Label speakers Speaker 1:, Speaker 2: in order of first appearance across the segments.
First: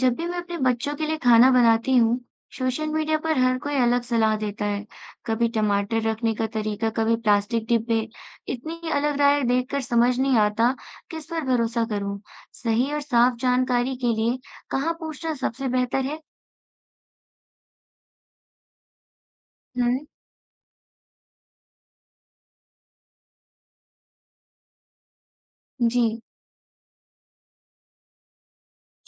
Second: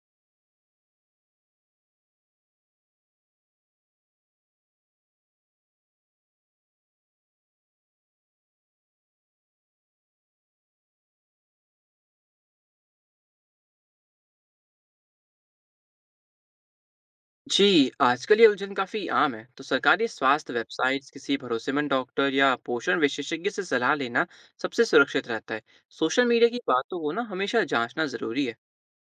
Speaker 1: जब भी मैं अपने बच्चों के लिए खाना बनाती हूँ, सोशल मीडिया पर हर कोई अलग सलाह देता है। कभी टमाटर रखने का तरीका, कभी प्लास्टिक डिब्बे। इतनी अलग राय देखकर समझ नहीं आता किस पर भरोसा करूँ। सही और साफ जानकारी के लिए कहाँ पूछना सबसे बेहतर है?
Speaker 2: जी, आजकल ये उलझन काफ़ी आम है। तो सरकारी
Speaker 1: हम्म।
Speaker 2: स्वास्थ्य वेबसाइट्स, किसी भरोसेमंद डॉक्टर या पोषण विशेषज्ञ से सलाह लेना सबसे सुरक्षित रहता है।
Speaker 1: जी।
Speaker 2: सोशल मीडिया की बातों को ना हमेशा जांचना ज़रूरी है।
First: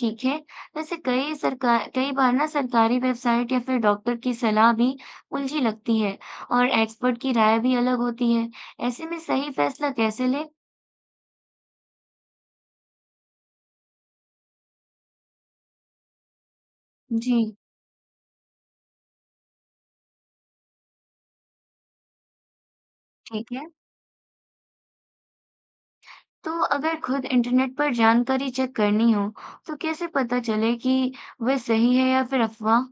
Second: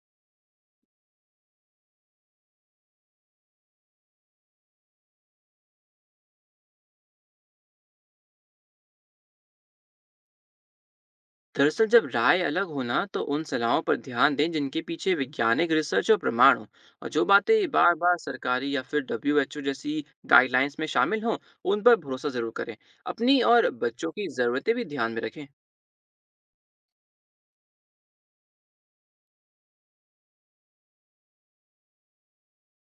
Speaker 1: ठीक है। वैसे कई सरकार कई बार ना सरकारी वेबसाइट या फिर डॉक्टर की सलाह भी उलझी लगती है और एक्सपर्ट की राय भी अलग होती है। ऐसे में सही फैसला कैसे लें?
Speaker 2: दरअसल जब राय अलग हो ना तो उन सलाहों पर ध्यान दें जिनके पीछे वैज्ञानिक रिसर्च और प्रमाण हो। और जो
Speaker 1: जी।
Speaker 2: बातें बार-बार सरकारी या फिर डब्ल्यूएचओ जैसी गाइडलाइंस में शामिल हों, उन पर भरोसा ज़रूर करें। अपनी
Speaker 1: ठीक है।
Speaker 2: और बच्चों की ज़रूरतें भी ध्यान में रखें।
Speaker 1: तो अगर खुद इंटरनेट पर जानकारी चेक करनी हो, तो कैसे पता चले कि वह सही है या फिर अफवाह?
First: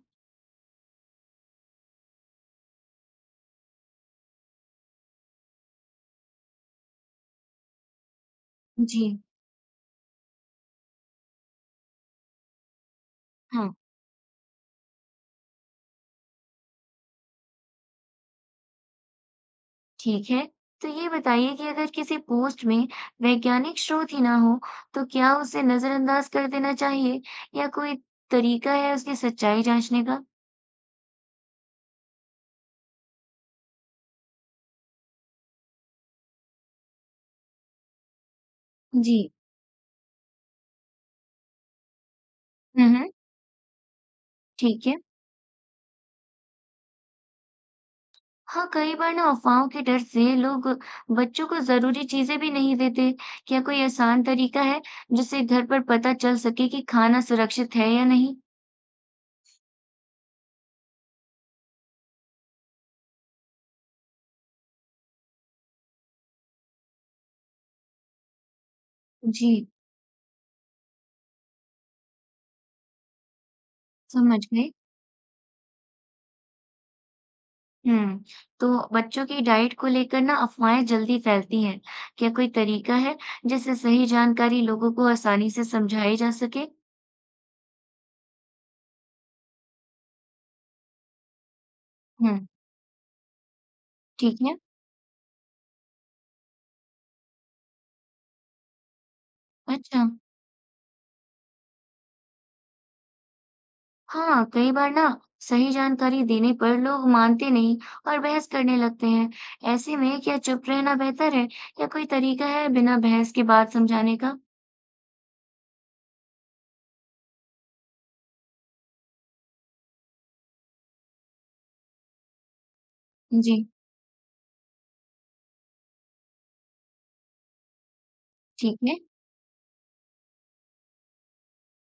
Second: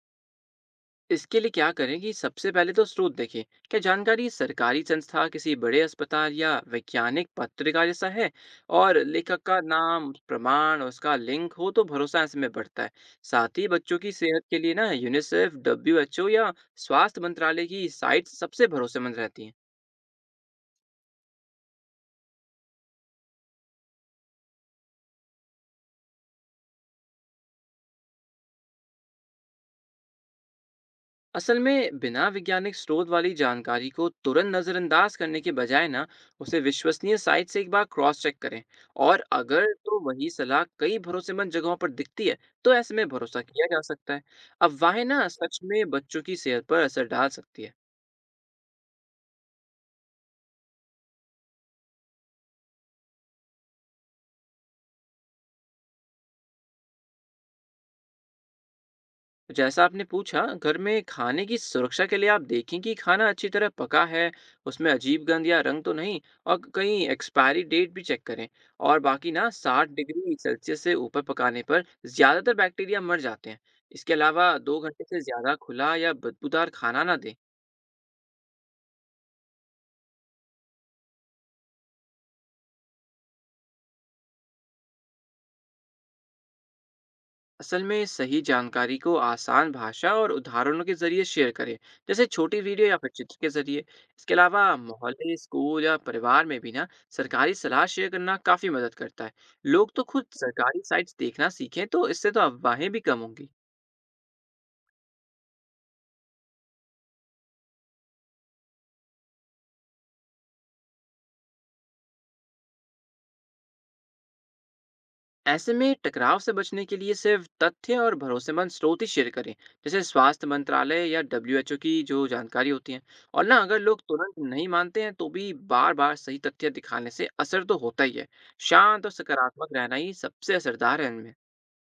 Speaker 2: इसके लिए क्या करें कि सबसे पहले तो स्रोत देखें। क्या जानकारी सरकारी संस्था किसी बड़े अस्पताल या वैज्ञानिक पत्रिका जैसा है और
Speaker 1: जी।
Speaker 2: लेखक का नाम प्रमाण और उसका लिंक हो तो भरोसा ऐसे में बढ़ता है। साथ ही
Speaker 1: हाँ,
Speaker 2: बच्चों की सेहत के लिए ना यूनिसेफ डब्ल्यू एच ओ या स्वास्थ्य मंत्रालय की साइट सबसे भरोसेमंद रहती हैं।
Speaker 1: ठीक है। तो ये बताइए कि अगर किसी पोस्ट में वैज्ञानिक स्रोत ही ना हो, तो क्या उसे नजरअंदाज कर देना चाहिए या कोई तरीका है उसकी सच्चाई जांचने का?
Speaker 2: असल में बिना वैज्ञानिक स्रोत वाली जानकारी को तुरंत नज़रअंदाज करने के बजाय ना उसे विश्वसनीय साइट से एक बार क्रॉस चेक करें।
Speaker 1: जी।
Speaker 2: और अगर तो वही सलाह कई भरोसेमंद जगहों पर दिखती है तो ऐसे में
Speaker 1: हम्म।
Speaker 2: भरोसा किया जा सकता है।
Speaker 1: ठीक है।
Speaker 2: अफवाहें ना सच में बच्चों की सेहत पर असर डाल सकती है।
Speaker 1: हाँ, कई बार ना अफ़वाहों के डर से लोग बच्चों को ज़रूरी चीज़ें भी नहीं देते। क्या कोई आसान तरीका है, जिससे घर पर पता चल सके कि खाना सुरक्षित है या नहीं?
Speaker 2: तो जैसा आपने पूछा, घर में खाने की सुरक्षा के लिए आप देखें कि खाना अच्छी तरह पका है, उसमें अजीब गंध या रंग तो नहीं, और कहीं एक्सपायरी डेट भी चेक करें। और बाकी ना
Speaker 1: जी,
Speaker 2: 60 डिग्री सेल्सियस से ऊपर पकाने पर ज़्यादातर बैक्टीरिया मर जाते हैं। इसके
Speaker 1: समझ
Speaker 2: अलावा
Speaker 1: गई।
Speaker 2: दो घंटे से ज़्यादा खुला या बदबूदार खाना ना दें।
Speaker 1: हुँ, तो बच्चों की डाइट को लेकर ना अफ़वाहें जल्दी फैलती हैं। क्या कोई तरीका है, जिससे सही जानकारी लोगों को आसानी से समझाई जा सके?
Speaker 2: असल में सही जानकारी को आसान भाषा और उदाहरणों के जरिए शेयर करें, जैसे
Speaker 1: हुँ,
Speaker 2: छोटी वीडियो या फिर चित्र के जरिए। इसके
Speaker 1: ठीक है।
Speaker 2: अलावा मोहल्ले स्कूल या परिवार में भी ना सरकारी सलाह शेयर करना काफ़ी मदद करता है। लोग तो
Speaker 1: अच्छा।
Speaker 2: खुद सरकारी साइट्स देखना सीखें तो इससे तो अफवाहें भी कम होंगी।
Speaker 1: हाँ, कई बार ना सही जानकारी देने पर लोग मानते नहीं और बहस करने लगते हैं। ऐसे में क्या चुप रहना बेहतर है या कोई तरीका है बिना बहस के बात समझाने का?
Speaker 2: ऐसे में टकराव से बचने के लिए सिर्फ तथ्य और भरोसेमंद स्रोत ही शेयर करें, जैसे स्वास्थ्य मंत्रालय या डब्ल्यूएचओ की जो जानकारी होती है। और ना
Speaker 1: जी।
Speaker 2: अगर लोग तुरंत नहीं मानते हैं तो भी बार बार सही तथ्य दिखाने से असर तो होता ही है।
Speaker 1: ठीक है।
Speaker 2: शांत और सकारात्मक रहना ही सबसे असरदार है इनमें।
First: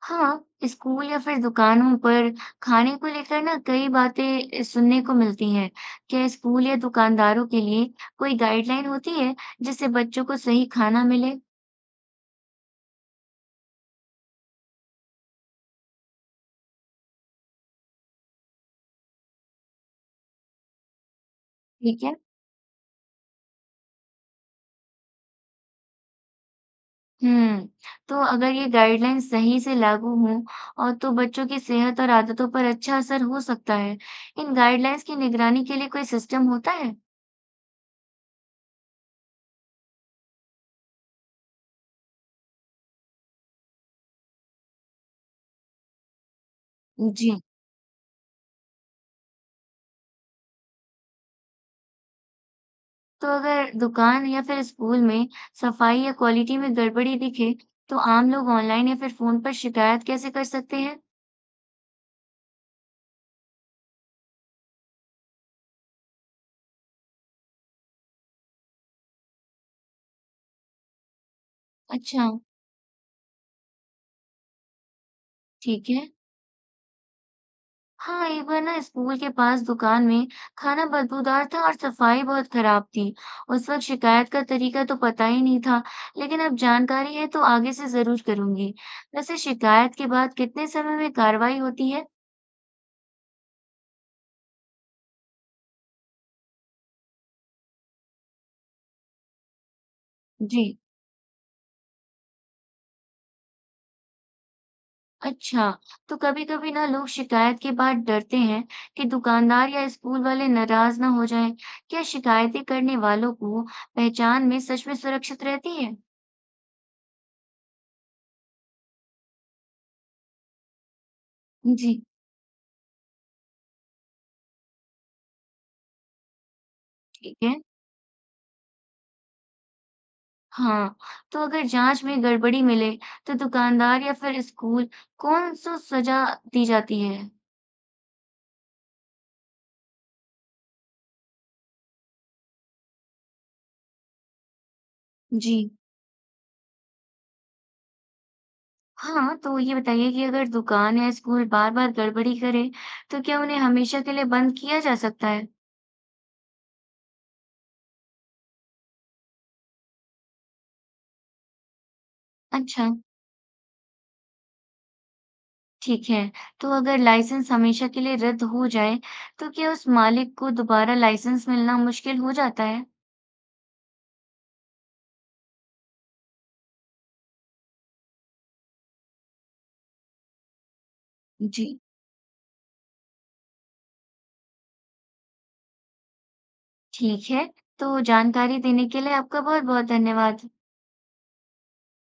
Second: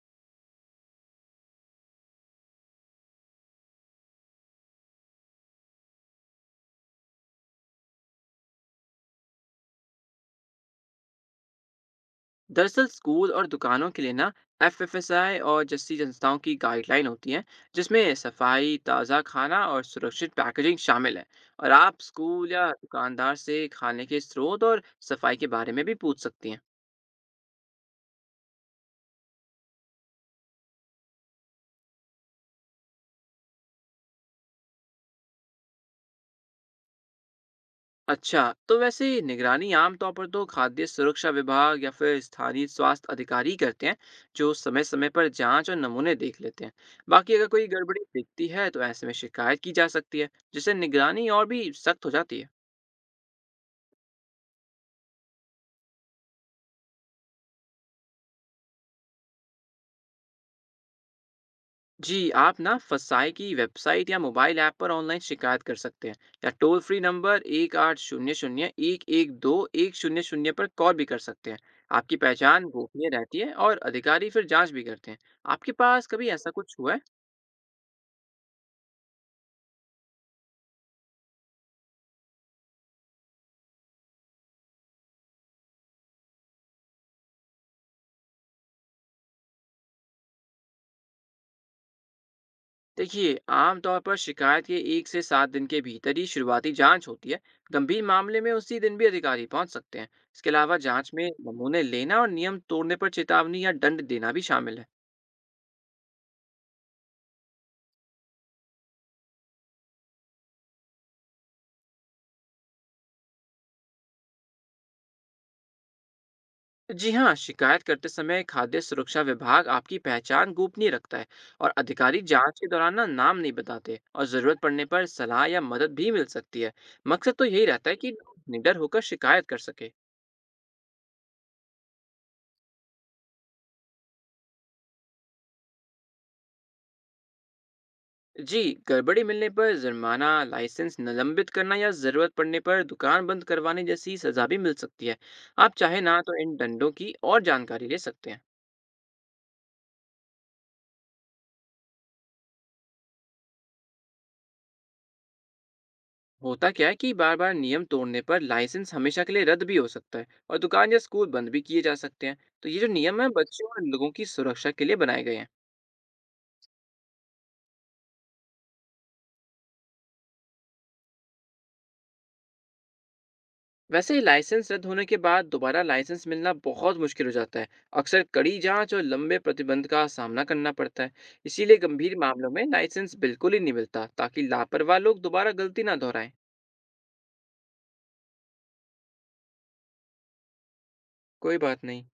Speaker 1: हाँ, स्कूल या फिर दुकानों पर खाने को लेकर ना कई बातें सुनने को मिलती हैं। क्या स्कूल या दुकानदारों के लिए कोई गाइडलाइन होती है जिससे बच्चों को सही खाना मिले?
Speaker 2: दरअसल स्कूल और दुकानों के लिए ना एफएफएसआई और जस्सी संस्थाओं की गाइडलाइन होती है, जिसमें सफाई ताज़ा खाना और सुरक्षित पैकेजिंग शामिल है। और आप
Speaker 1: ठीक है।
Speaker 2: स्कूल या दुकानदार से खाने के स्रोत और सफाई के बारे में भी पूछ सकती हैं।
Speaker 1: हुँ। तो अगर ये गाइडलाइन सही से लागू हों और तो बच्चों की सेहत और आदतों पर अच्छा असर हो सकता है। इन गाइडलाइंस की निगरानी के लिए कोई सिस्टम होता है?
Speaker 2: अच्छा, तो वैसे निगरानी आमतौर पर तो खाद्य सुरक्षा विभाग या फिर स्थानीय स्वास्थ्य अधिकारी करते हैं, जो समय समय पर जांच और नमूने देख लेते हैं।
Speaker 1: जी।
Speaker 2: बाकी अगर कोई गड़बड़ी दिखती है तो ऐसे में शिकायत की जा सकती है, जिससे निगरानी और भी सख्त हो जाती है।
Speaker 1: तो अगर दुकान या फिर स्कूल में सफाई या क्वालिटी में गड़बड़ी दिखे, तो आम लोग ऑनलाइन या फिर फ़ोन पर शिकायत कैसे कर सकते हैं?
Speaker 2: जी, आप ना फसाई की वेबसाइट या मोबाइल ऐप पर ऑनलाइन शिकायत कर सकते हैं या टोल फ्री नंबर 1800-112-100 पर कॉल भी कर सकते हैं। आपकी
Speaker 1: अच्छा,
Speaker 2: पहचान गोपनीय रहती है और अधिकारी फिर जांच भी करते हैं। आपके
Speaker 1: ठीक
Speaker 2: पास
Speaker 1: है।
Speaker 2: कभी ऐसा कुछ हुआ है?
Speaker 1: हाँ, एक बार ना स्कूल के पास दुकान में खाना बदबूदार था और सफाई बहुत खराब थी। उस वक्त शिकायत का तरीका तो पता ही नहीं था, लेकिन अब जानकारी है तो आगे से जरूर करूंगी। वैसे शिकायत के बाद कितने समय में कार्रवाई होती है?
Speaker 2: देखिए, आमतौर पर शिकायत के 1 से 7 दिन के भीतर ही शुरुआती जांच होती है। गंभीर मामले में उसी दिन भी अधिकारी पहुंच सकते हैं। इसके
Speaker 1: जी।
Speaker 2: अलावा जांच में नमूने लेना और नियम तोड़ने पर चेतावनी या दंड देना भी शामिल है।
Speaker 1: अच्छा। तो कभी कभी ना लोग शिकायत के बाद डरते हैं कि दुकानदार या स्कूल वाले नाराज ना हो जाएं। क्या शिकायतें करने वालों को पहचान में सच में सुरक्षित रहती है?
Speaker 2: जी हाँ, शिकायत करते समय खाद्य सुरक्षा विभाग आपकी पहचान गोपनीय रखता है और
Speaker 1: जी।
Speaker 2: अधिकारी जांच के दौरान ना नाम नहीं बताते, और जरूरत पड़ने पर सलाह या मदद भी मिल सकती है। मकसद
Speaker 1: ठीक
Speaker 2: तो
Speaker 1: है।
Speaker 2: यही रहता है कि लोग निडर होकर शिकायत कर सके।
Speaker 1: हाँ, तो अगर जांच में गड़बड़ी मिले तो दुकानदार या फिर स्कूल कौन सा सजा दी जाती है?
Speaker 2: जी, गड़बड़ी मिलने पर जुर्माना, लाइसेंस निलंबित करना या जरूरत पड़ने पर दुकान बंद करवाने जैसी सजा भी मिल सकती है।
Speaker 1: जी।
Speaker 2: आप चाहे ना तो इन दंडों की और जानकारी ले सकते हैं।
Speaker 1: हाँ, तो ये बताइए कि अगर दुकान या स्कूल बार बार गड़बड़ी करे तो क्या उन्हें हमेशा के लिए बंद किया जा सकता है?
Speaker 2: होता क्या है कि बार बार नियम तोड़ने पर लाइसेंस हमेशा के लिए रद्द भी हो सकता है और दुकान या स्कूल बंद भी किए जा सकते हैं। तो ये जो
Speaker 1: अच्छा,
Speaker 2: नियम है बच्चों और लोगों की सुरक्षा के लिए बनाए गए हैं।
Speaker 1: ठीक है। तो अगर लाइसेंस हमेशा के लिए रद्द हो जाए तो क्या उस मालिक को दोबारा लाइसेंस मिलना मुश्किल हो जाता है?
Speaker 2: वैसे लाइसेंस रद्द होने के बाद दोबारा लाइसेंस मिलना बहुत मुश्किल हो जाता है। अक्सर कड़ी जांच और लंबे प्रतिबंध का सामना करना पड़ता है।
Speaker 1: जी।
Speaker 2: इसीलिए गंभीर मामलों में लाइसेंस बिल्कुल ही नहीं मिलता ताकि लापरवाह लोग दोबारा गलती ना दोहराएं।
Speaker 1: ठीक है, तो जानकारी देने के लिए आपका बहुत बहुत धन्यवाद।
Speaker 2: कोई बात नहीं।